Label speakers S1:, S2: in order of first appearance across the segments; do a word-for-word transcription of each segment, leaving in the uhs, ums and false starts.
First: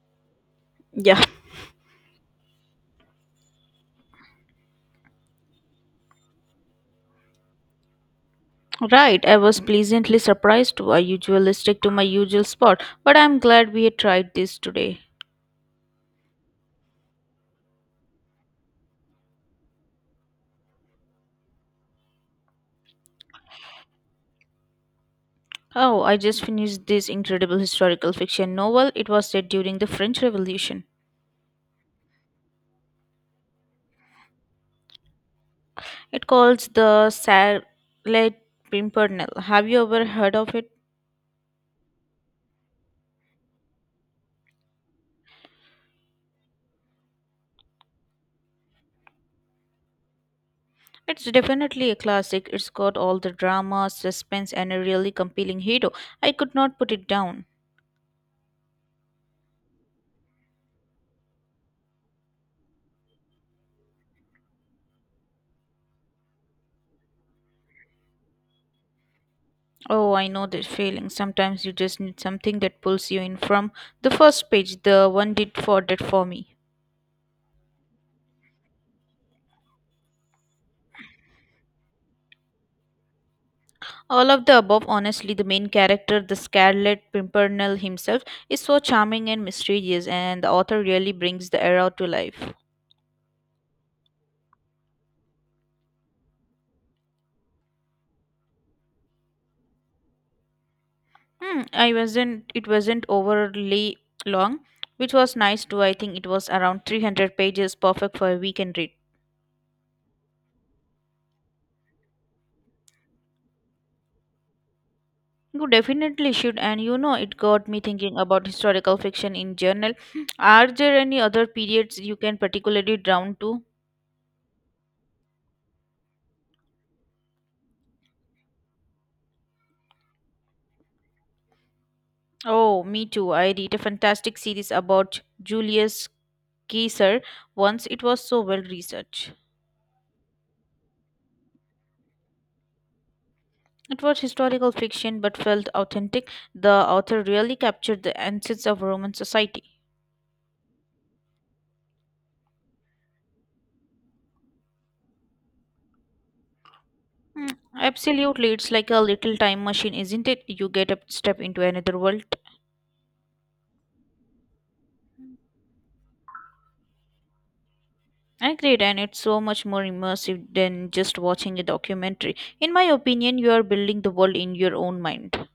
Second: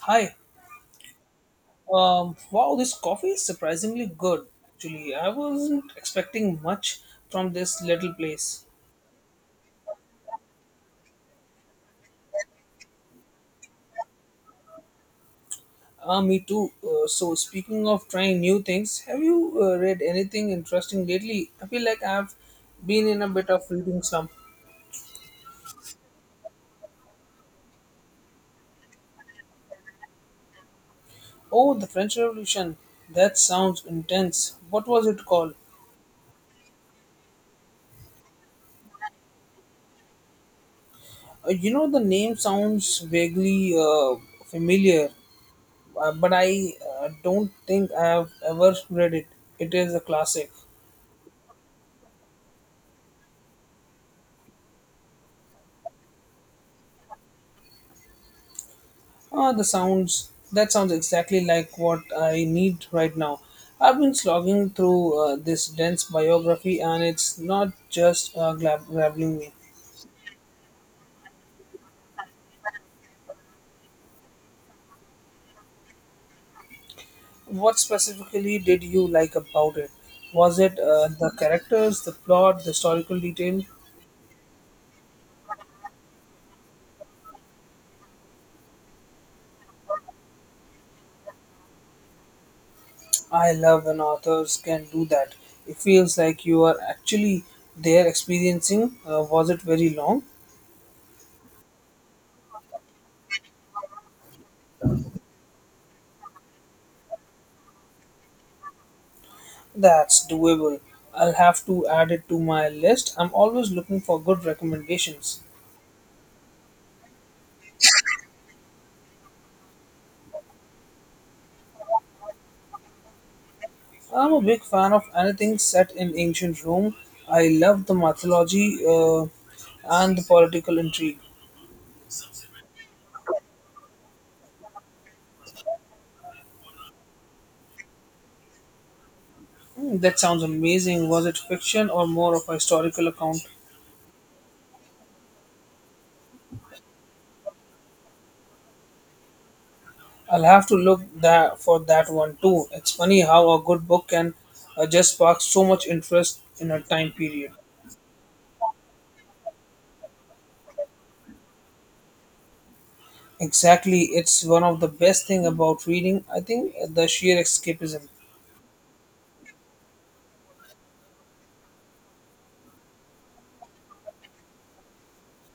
S1: Hi.
S2: Yeah,
S1: Um, wow, this coffee is surprisingly good. Actually, I wasn't expecting much from this little place.
S2: right. I was pleasantly surprised too. I usually stick to my usual spot, but I'm glad we had tried this today.
S1: Ah, me too. Uh, so, speaking of trying new things, have you uh, read anything interesting lately? I feel like I've been in a bit of reading slump.
S2: Oh, I just finished this incredible historical fiction novel. It was set during the French Revolution.
S1: Oh, the French Revolution. That sounds intense. What was it called?
S2: It calls the Scarlet Pimpernel. Have you ever heard of it?
S1: Uh, you know, the name sounds vaguely uh, familiar, uh, but I uh, don't think I have ever read it. It is a classic.
S2: It's definitely a classic. It's got all the drama, suspense, and a really compelling hero. I could not put it down.
S1: Ah, the sounds. That sounds exactly like what I need right now. I've been slogging through uh, this dense biography, and it's not just uh, gla- grabbing me.
S2: Oh, I know that feeling. Sometimes you just need something that pulls you in from the first page. The one did for that for me.
S1: What specifically did you like about it? Was it uh, the characters, the plot, the historical detail?
S2: All of the above, honestly, the main character, the Scarlet Pimpernel himself, is so charming and mysterious, and the author really brings the era to life.
S1: I love when authors can do that. It feels like you are actually there experiencing. Uh, was it very long?
S2: Hmm, I wasn't. It wasn't overly long, which was nice too. I think it was around three hundred pages, perfect for a weekend read.
S1: That's doable. I'll have to add it to my list. I'm always looking for good recommendations.
S2: You definitely should, and you know, it got me thinking about historical fiction in general. Are there any other periods you can particularly drawn to?
S1: I'm a big fan of anything set in ancient Rome. I love the mythology uh, and the political intrigue.
S2: Oh, me too. I read a fantastic series about Julius Caesar once. It was so well researched.
S1: Hmm, that sounds amazing. Was it fiction or more of a historical account?
S2: It was historical fiction but felt authentic. The author really captured the essence of Roman society.
S1: I'll have to look that for that one too. It's funny how a good book can uh, just spark so much interest in a time period.
S2: Mm, absolutely, it's like a little time machine, isn't it? You get a step into another world.
S1: Exactly, it's one of the best thing about reading. I think the sheer escapism.
S2: I agreed, and it's so much more immersive than just watching a documentary. In my opinion, you are building the world in your own mind.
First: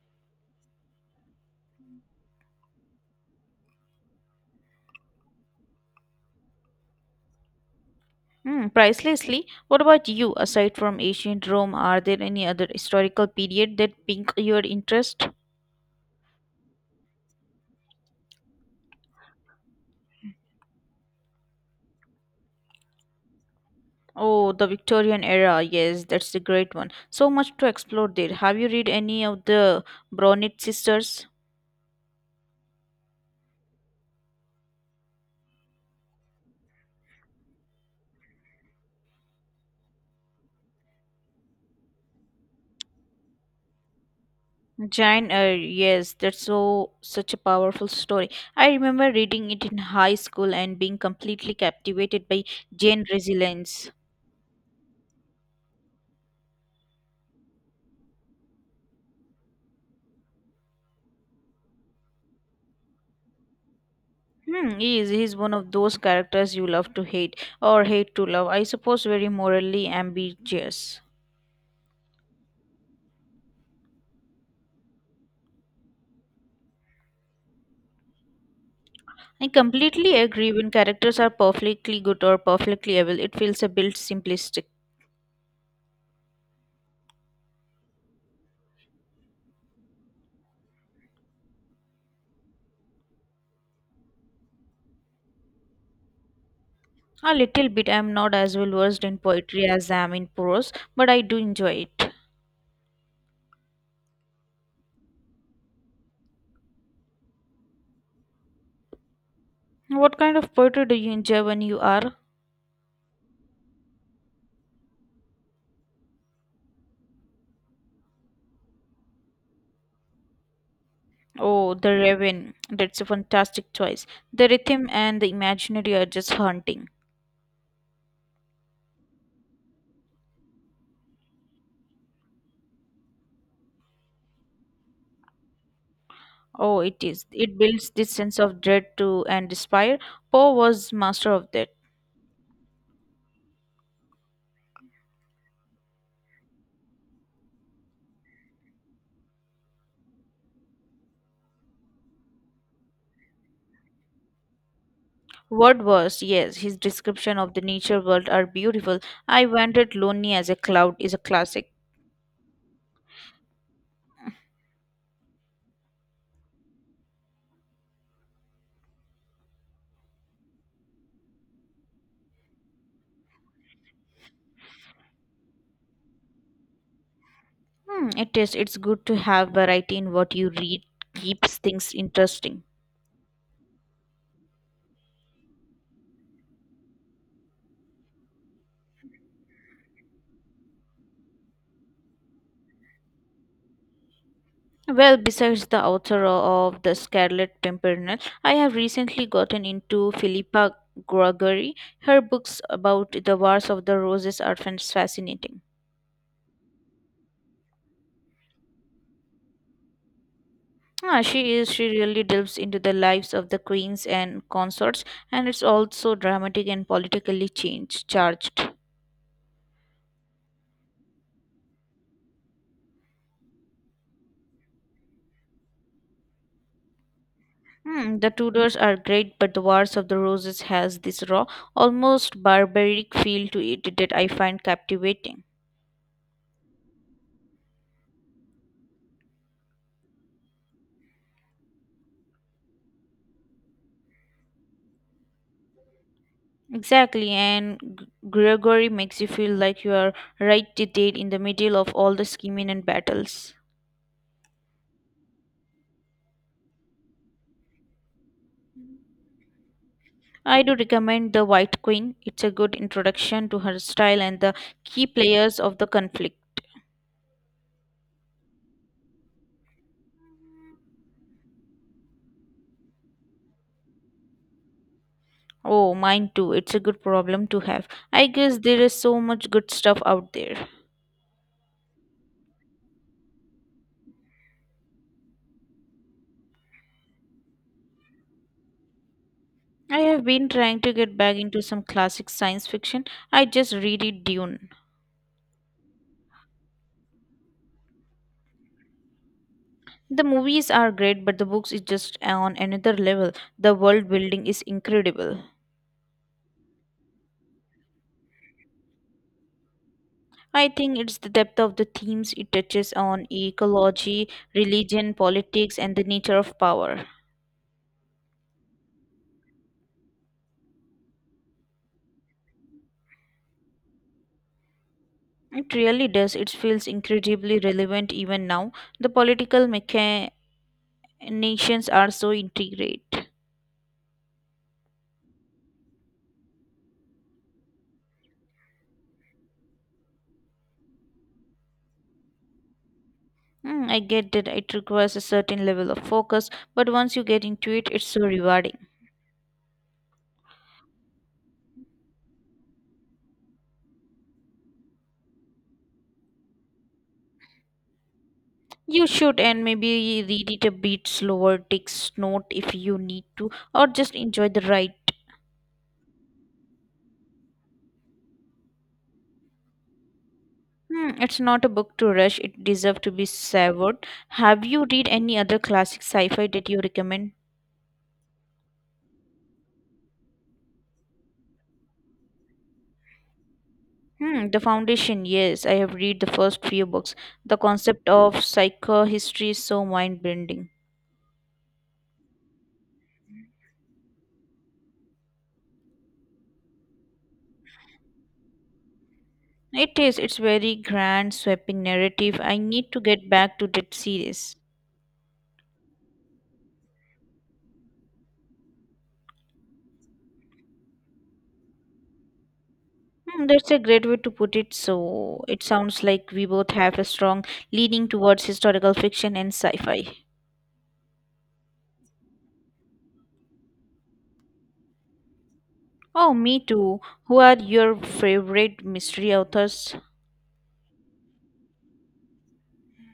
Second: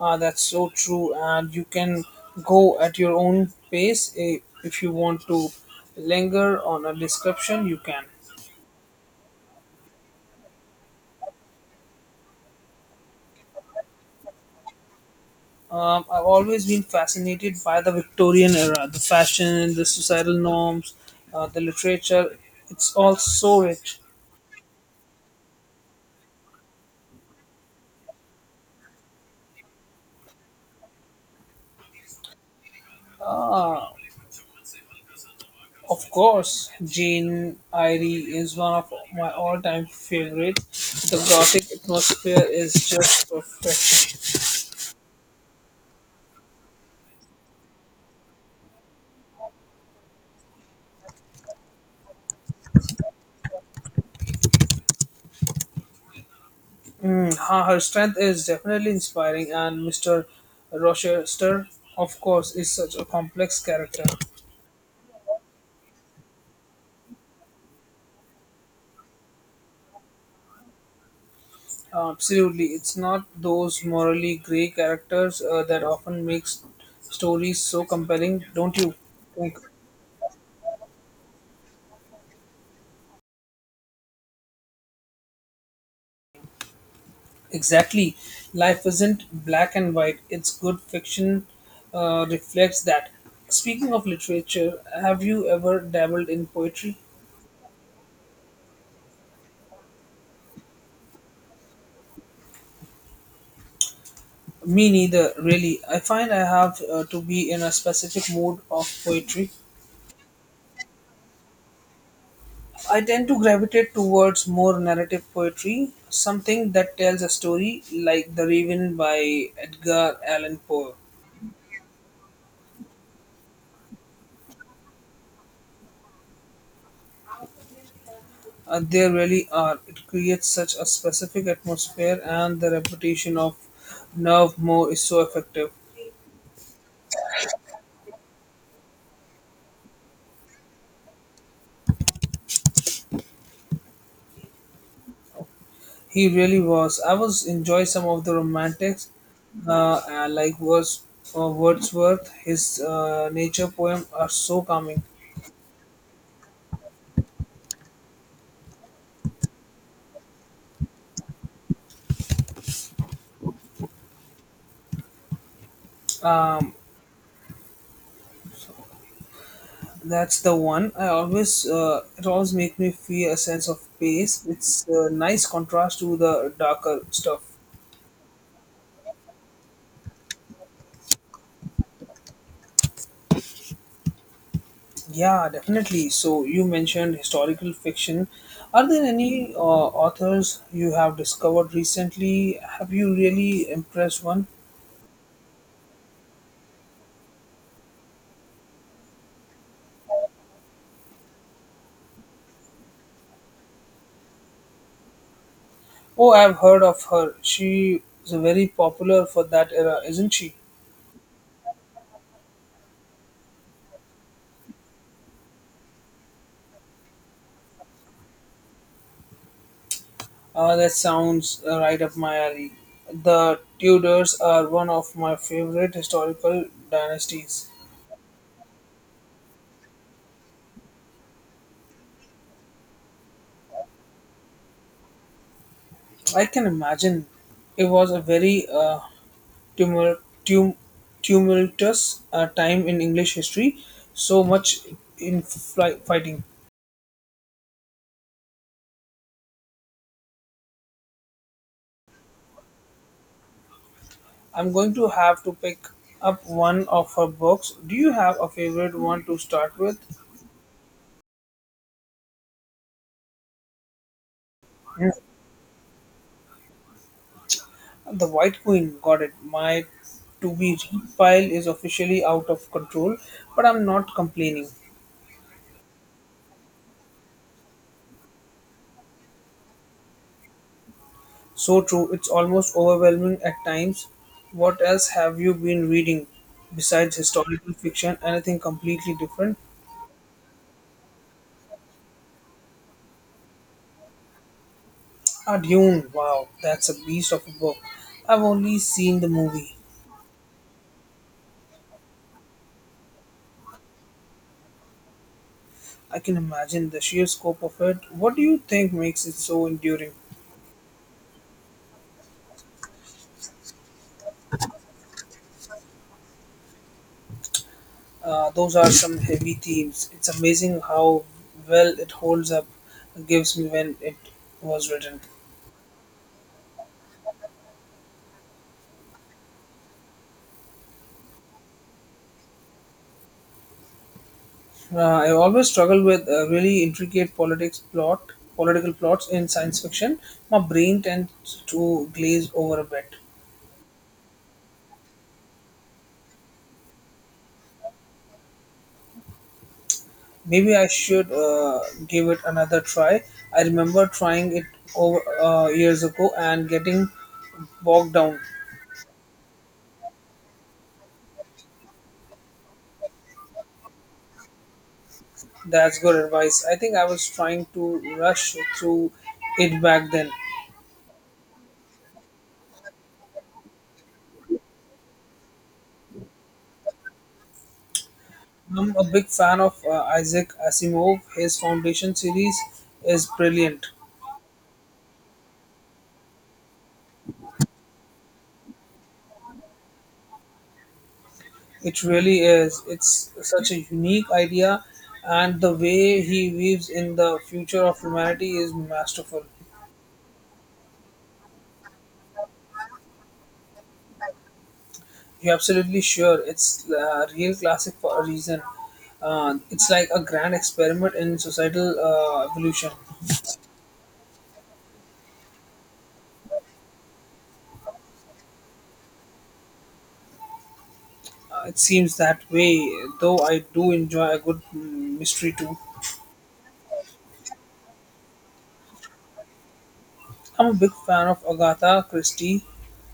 S1: Ah, that's so true. And you can go at your own pace. Eh, If you want to linger on a description, you can.
S2: Hmm, pricelessly, what about you? Aside from ancient Rome, are there any other historical period that pique your interest?
S1: Um, I've always been fascinated by the Victorian era, the fashion, the societal norms, uh, the literature. It's all so rich.
S2: Oh, the Victorian era. Yes, that's a great one. So much to explore there. Have you read any of the Bronte sisters?
S1: Ah, of course, Jane Eyre is one of my all-time favorites. The Gothic atmosphere is just perfect.
S2: Jane Eyre, yes, that's so such a powerful story. I remember reading it in high school and being completely captivated by Jane's resilience.
S1: Hmm. Her, her strength is definitely inspiring, and Mister Rochester, of course, is such a complex character.
S2: Hmm, he is he's one of those characters you love to hate or hate to love. I suppose very morally ambiguous.
S1: Uh, absolutely, it's not those morally grey characters uh, that often makes stories so compelling, don't you
S2: I
S1: think?
S2: completely agree when characters are perfectly good or perfectly evil, it feels a bit simplistic.
S1: Exactly. Life isn't black and white. It's good fiction uh, reflects that. Speaking of literature, have you ever dabbled in poetry?
S2: A little bit. I'm not as well versed in poetry as I am in prose, but I do enjoy it.
S1: Me neither, really. I find I have uh, to be in a specific mood of poetry.
S2: What kind of poetry do you enjoy when you are?
S1: I tend to gravitate towards more narrative poetry, something that tells a story, like The Raven by Edgar Allan Poe.
S2: Oh, the raven. That's a fantastic choice. The rhythm and the imaginary are just haunting.
S1: Uh, there really are. It creates such a specific atmosphere, and the reputation of Nerve Moore is so effective.
S2: Oh, it is. It builds this sense of dread to and despair. Poe was master of that.
S1: He really was. I was enjoy some of the romantics, uh, uh, like Words, uh, Wordsworth. His uh, nature poem are so calming.
S2: What was, yes, his description of the nature world are beautiful. I wandered lonely as a cloud is a classic.
S1: Um, that's the one. I always uh, it always make me feel a sense of peace. It's a nice contrast to the darker stuff.
S2: Hmm, it is. It's good to have variety in what you read. Keeps things interesting.
S1: Yeah, definitely. So you mentioned historical fiction. Are there any uh, authors you have discovered recently? Have you really impressed one?
S2: Well, besides the author of The Scarlet Pimpernel, I have recently gotten into Philippa Gregory. Her books about the Wars of the Roses are fan- fascinating.
S1: Oh, I've heard of her. She is very popular for that era, isn't she?
S2: Ah, she is she really delves into the lives of the queens and consorts, and it's also dramatic and politically change, charged.
S1: Uh, that sounds uh, right up my alley. The Tudors are one of my favorite historical dynasties.
S2: Hmm, the Tudors are great, but the Wars of the Roses has this raw, almost barbaric feel to it that I find captivating.
S1: I can imagine it was a very uh, tumul- tum- tumultuous uh, time in English history, so much in fly- fighting.
S2: Exactly, and G- Gregory makes you feel like you are right there in the middle of all the scheming and battles.
S1: I'm going to have to pick up one of her books. Do you have a favorite one to start with?
S2: I do recommend The White Queen. It's a good introduction to her style and the key players of the conflict.
S1: The White Queen got it. My to be read pile is officially out of control, but I'm not complaining.
S2: Oh, mine too. It's a good problem to have. I guess there is so much good stuff out there.
S1: So true, it's almost overwhelming at times. What else have you been reading besides historical fiction? Anything completely different?
S2: I have been trying to get back into some classic science fiction. I just read it Dune.
S1: Ah, Dune. Wow, that's a beast of a book. I've only seen the movie.
S2: The movies are great, but the books is just on another level. The world building is incredible.
S1: I can imagine the sheer scope of it. What do you think makes it so enduring?
S2: I think it's the depth of the themes it touches on ecology, religion, politics, and the nature of power.
S1: Uh, those are some heavy themes. It's amazing how well it holds up, gives me when it was written.
S2: It really does. It feels incredibly relevant even now. The political machinations are so intricate.
S1: Uh, I always struggle with uh, really intricate politics plot, political plots in science fiction. My brain tends to glaze over a bit.
S2: Mm, I get that it requires a certain level of focus, but once you get into it, it's so rewarding.
S1: Maybe I should uh, give it another try. I remember trying it over uh, years ago and getting bogged down.
S2: You should, and maybe read it a bit slower, take note if you need to, or just enjoy the ride.
S1: That's good advice. I think I was trying to rush through it back then.
S2: Hmm, it's not a book to rush. It deserves to be savored. Have you read any other classic sci-fi that you recommend?
S1: I'm a big fan of uh, Isaac Asimov. His Foundation series is brilliant.
S2: Hmm, The Foundation. Yes, I have read the first few books. The concept of psychohistory is so mind-bending.
S1: It really is. It's such a unique idea, and the way he weaves in the future of humanity is masterful.
S2: It is. It's very grand, sweeping narrative. I need to get back to that series.
S1: You're absolutely sure it's a real classic for a reason. Uh, it's like a grand experiment in societal uh, evolution.
S2: Hmm, that's a great way to put it. So it sounds like we both have a strong leaning towards historical fiction and sci-fi.
S1: Uh, it seems that way, though I do enjoy a good mm, mystery too.
S2: Oh, me too. Who are your favorite mystery authors?
S1: I'm a big fan of Agatha Christie.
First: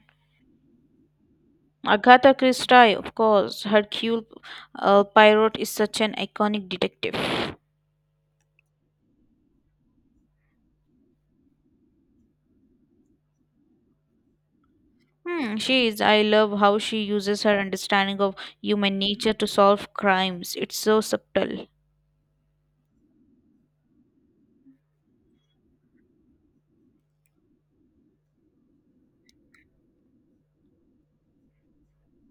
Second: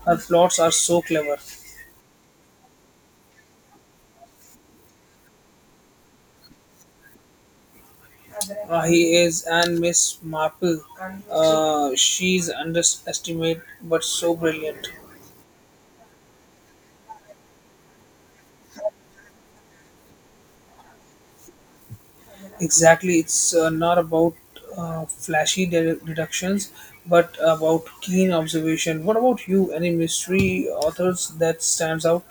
S1: Her plots are so clever.
S2: Agatha Christie, of course. Hercule uh, Poirot is such an iconic detective.
S1: Uh, he is and Miss Marple. Uh, she's underestimated but so brilliant.
S2: Hmm, she is. I love how she uses her understanding of human nature to solve crimes. It's so subtle.
S1: Exactly, it's uh, not about uh, flashy de- deductions, but about keen observation. What about you? Any mystery authors that stands out?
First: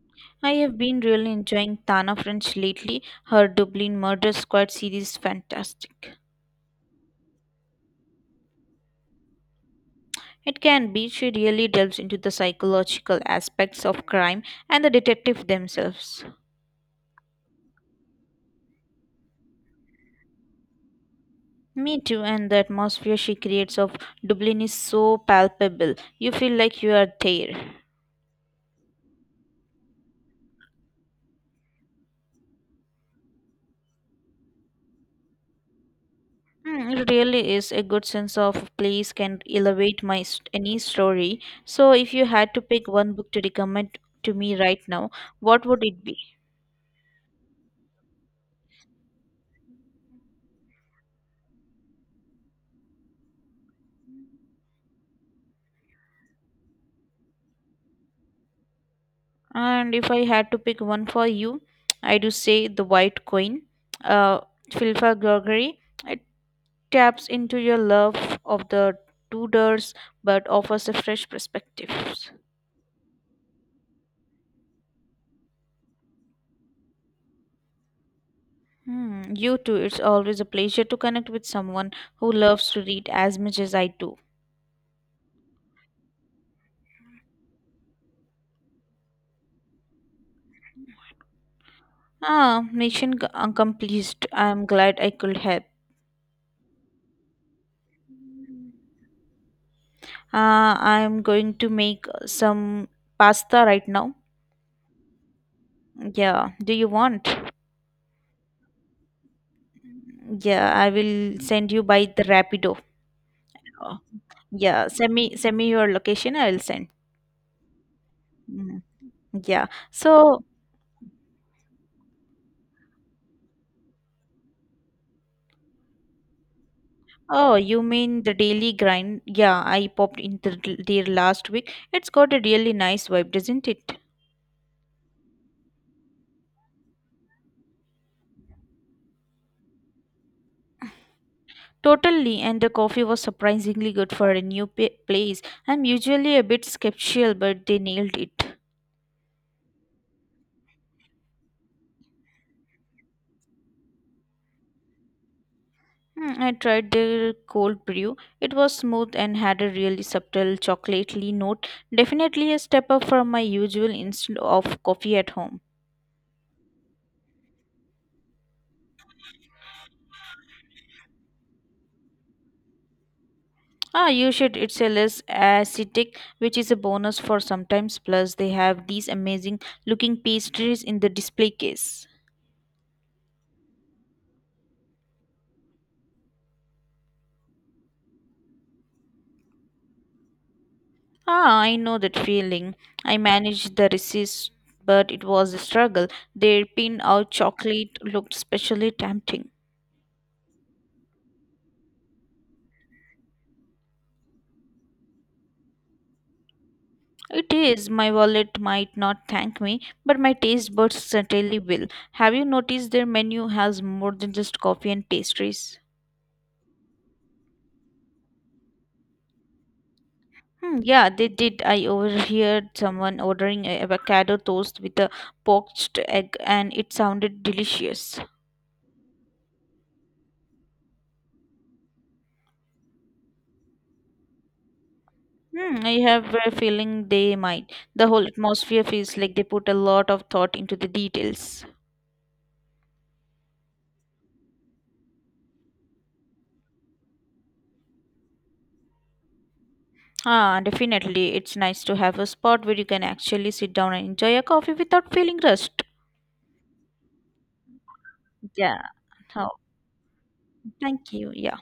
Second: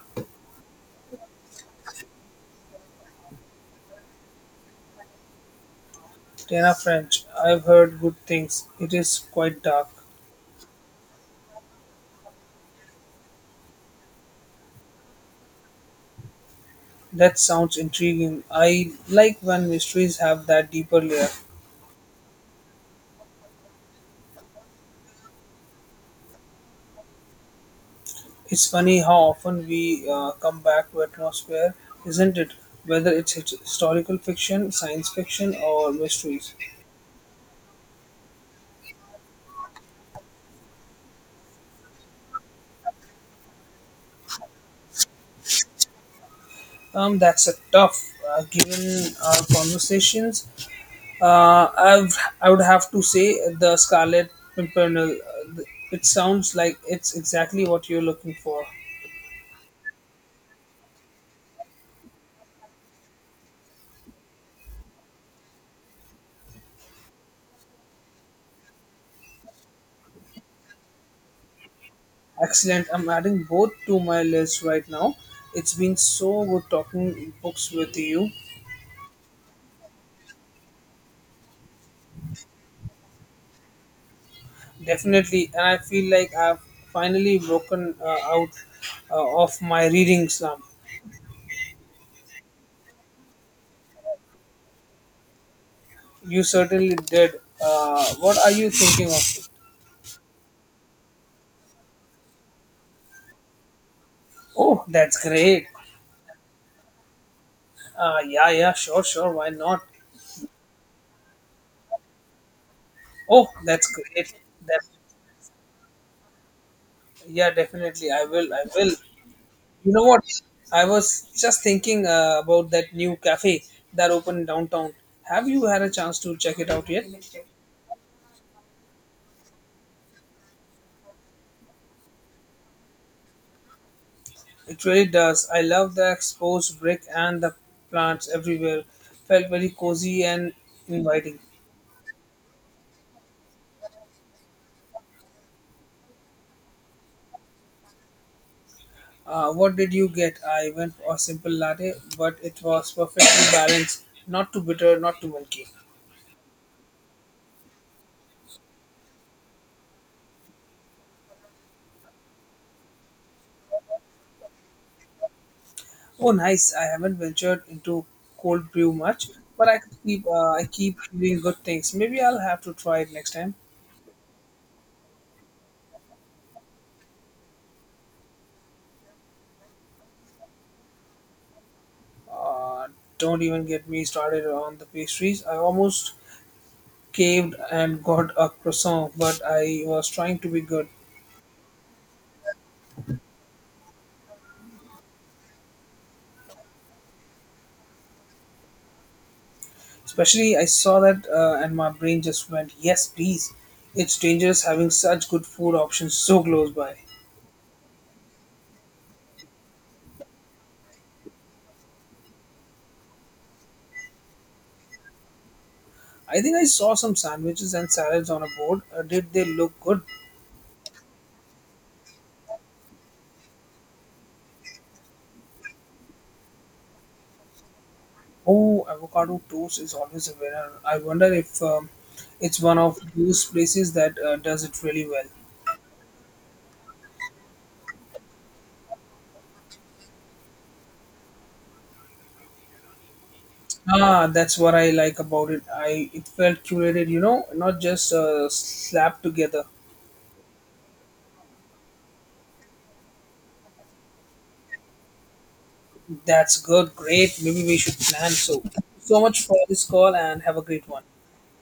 S2: I have been really enjoying Tana French lately. Her Dublin Murder Squad series is fantastic.
S1: Tana French. I've heard good things. It is quite dark.
S2: It can be she really delves into the psychological aspects of crime and the detective themselves.
S1: That sounds intriguing. I like when mysteries have that deeper layer.
S2: Me too, and the atmosphere she creates of Dublin is so palpable. You feel like you are there.
S1: It's funny how often we uh, come back to atmosphere, isn't it? Whether it's his- historical fiction, science fiction, or mysteries.
S2: Mm, it really is a good sense of place can elevate my st- any story. So, if you had to pick one book to recommend to me right now, what would it be?
S1: Um, that's a tough. Uh, given our conversations, uh, I've, I would have to say the Scarlet Pimpernel. Uh, th- it sounds like it's exactly what you're looking for.
S2: And if I had to pick one for you, I do say The White Queen, uh, Philippa Gregory. It taps into your love of the Tudors, but offers a fresh perspective.
S1: Excellent. I'm adding both to my list right now. It's been so good talking books with you.
S2: Hmm, you too. It's always a pleasure to connect with someone who loves to read as much as I do.
S1: Definitely, and I feel like I've finally broken uh, out uh, of my reading slump.
S2: Ah, mission c- accomplished. I'm glad I could help.
S1: You certainly did. Uh, what are you thinking of?
S2: Ah, I'm going to make some pasta right now.
S1: Oh, that's great.
S2: Yeah, do you want?
S1: Uh, yeah, yeah, sure, sure. Why not?
S2: Yeah, I will send you by the Rapido.
S1: Oh, that's
S2: Uh,
S1: great. That,
S2: Yeah, send me send me your location. I will send.
S1: yeah, definitely. I will. I
S2: Mm,
S1: will.
S2: yeah.
S1: You know what?
S2: So,
S1: I was just thinking uh, about that new cafe that opened downtown. Have you had a chance to check it out yet?
S2: oh, you mean the daily grind? Yeah, I popped into there last week. It's got a really nice vibe, doesn't it?
S1: It really does. I love the exposed brick and the plants everywhere. Felt very cozy and inviting.
S2: Totally, and the coffee was surprisingly good for a new pa- place. I'm usually a bit skeptical, but they nailed it.
S1: Uh, what did you get? I went for a simple latte, but it was perfectly balanced. Not too bitter, not too milky.
S2: Hmm, I tried their cold brew. It was smooth and had a really subtle chocolatey note. Definitely a step up from my usual instant of coffee at home.
S1: Oh, nice. I haven't ventured into cold brew much, but I keep uh, I keep hearing good things. Maybe I'll have to try it next time.
S2: Ah, you should. It's a less acidic, which is a bonus for sometimes. Plus, they have these amazing looking pastries in the display case.
S1: Uh, don't even get me started on the pastries. I almost caved and got a croissant, but I was trying to be good.
S2: Ah, I know that feeling. I managed the resist, but it was a struggle. Their pin out chocolate looked especially tempting.
S1: Especially, I saw that uh, and my brain just went, yes, please. It's dangerous having such good food options so close by.
S2: It is. My wallet might not thank me, but my taste buds certainly will. Have you noticed their menu has more than just coffee and pastries?
S1: I think I saw some sandwiches and salads on a board. Uh, did they look good?
S2: Hmm, yeah, they did. I overheard someone ordering a avocado toast with a poached egg, and it sounded delicious.
S1: Oh, avocado toast is always a winner. I wonder if um, it's one of those places that uh, does it really well.
S2: Hmm, I have a feeling they might. The whole atmosphere feels like they put a lot of thought into the details.
S1: Ah, that's what I like about it. I it felt curated, you know, not just uh, slapped together.
S2: Ah, definitely. It's nice to have a spot where you can actually sit down and enjoy a coffee without feeling rushed.
S1: That's good, great. Maybe we should plan. So,
S2: Yeah.
S1: so much
S2: Oh,
S1: for this call and have a great one.
S2: thank you. Yeah.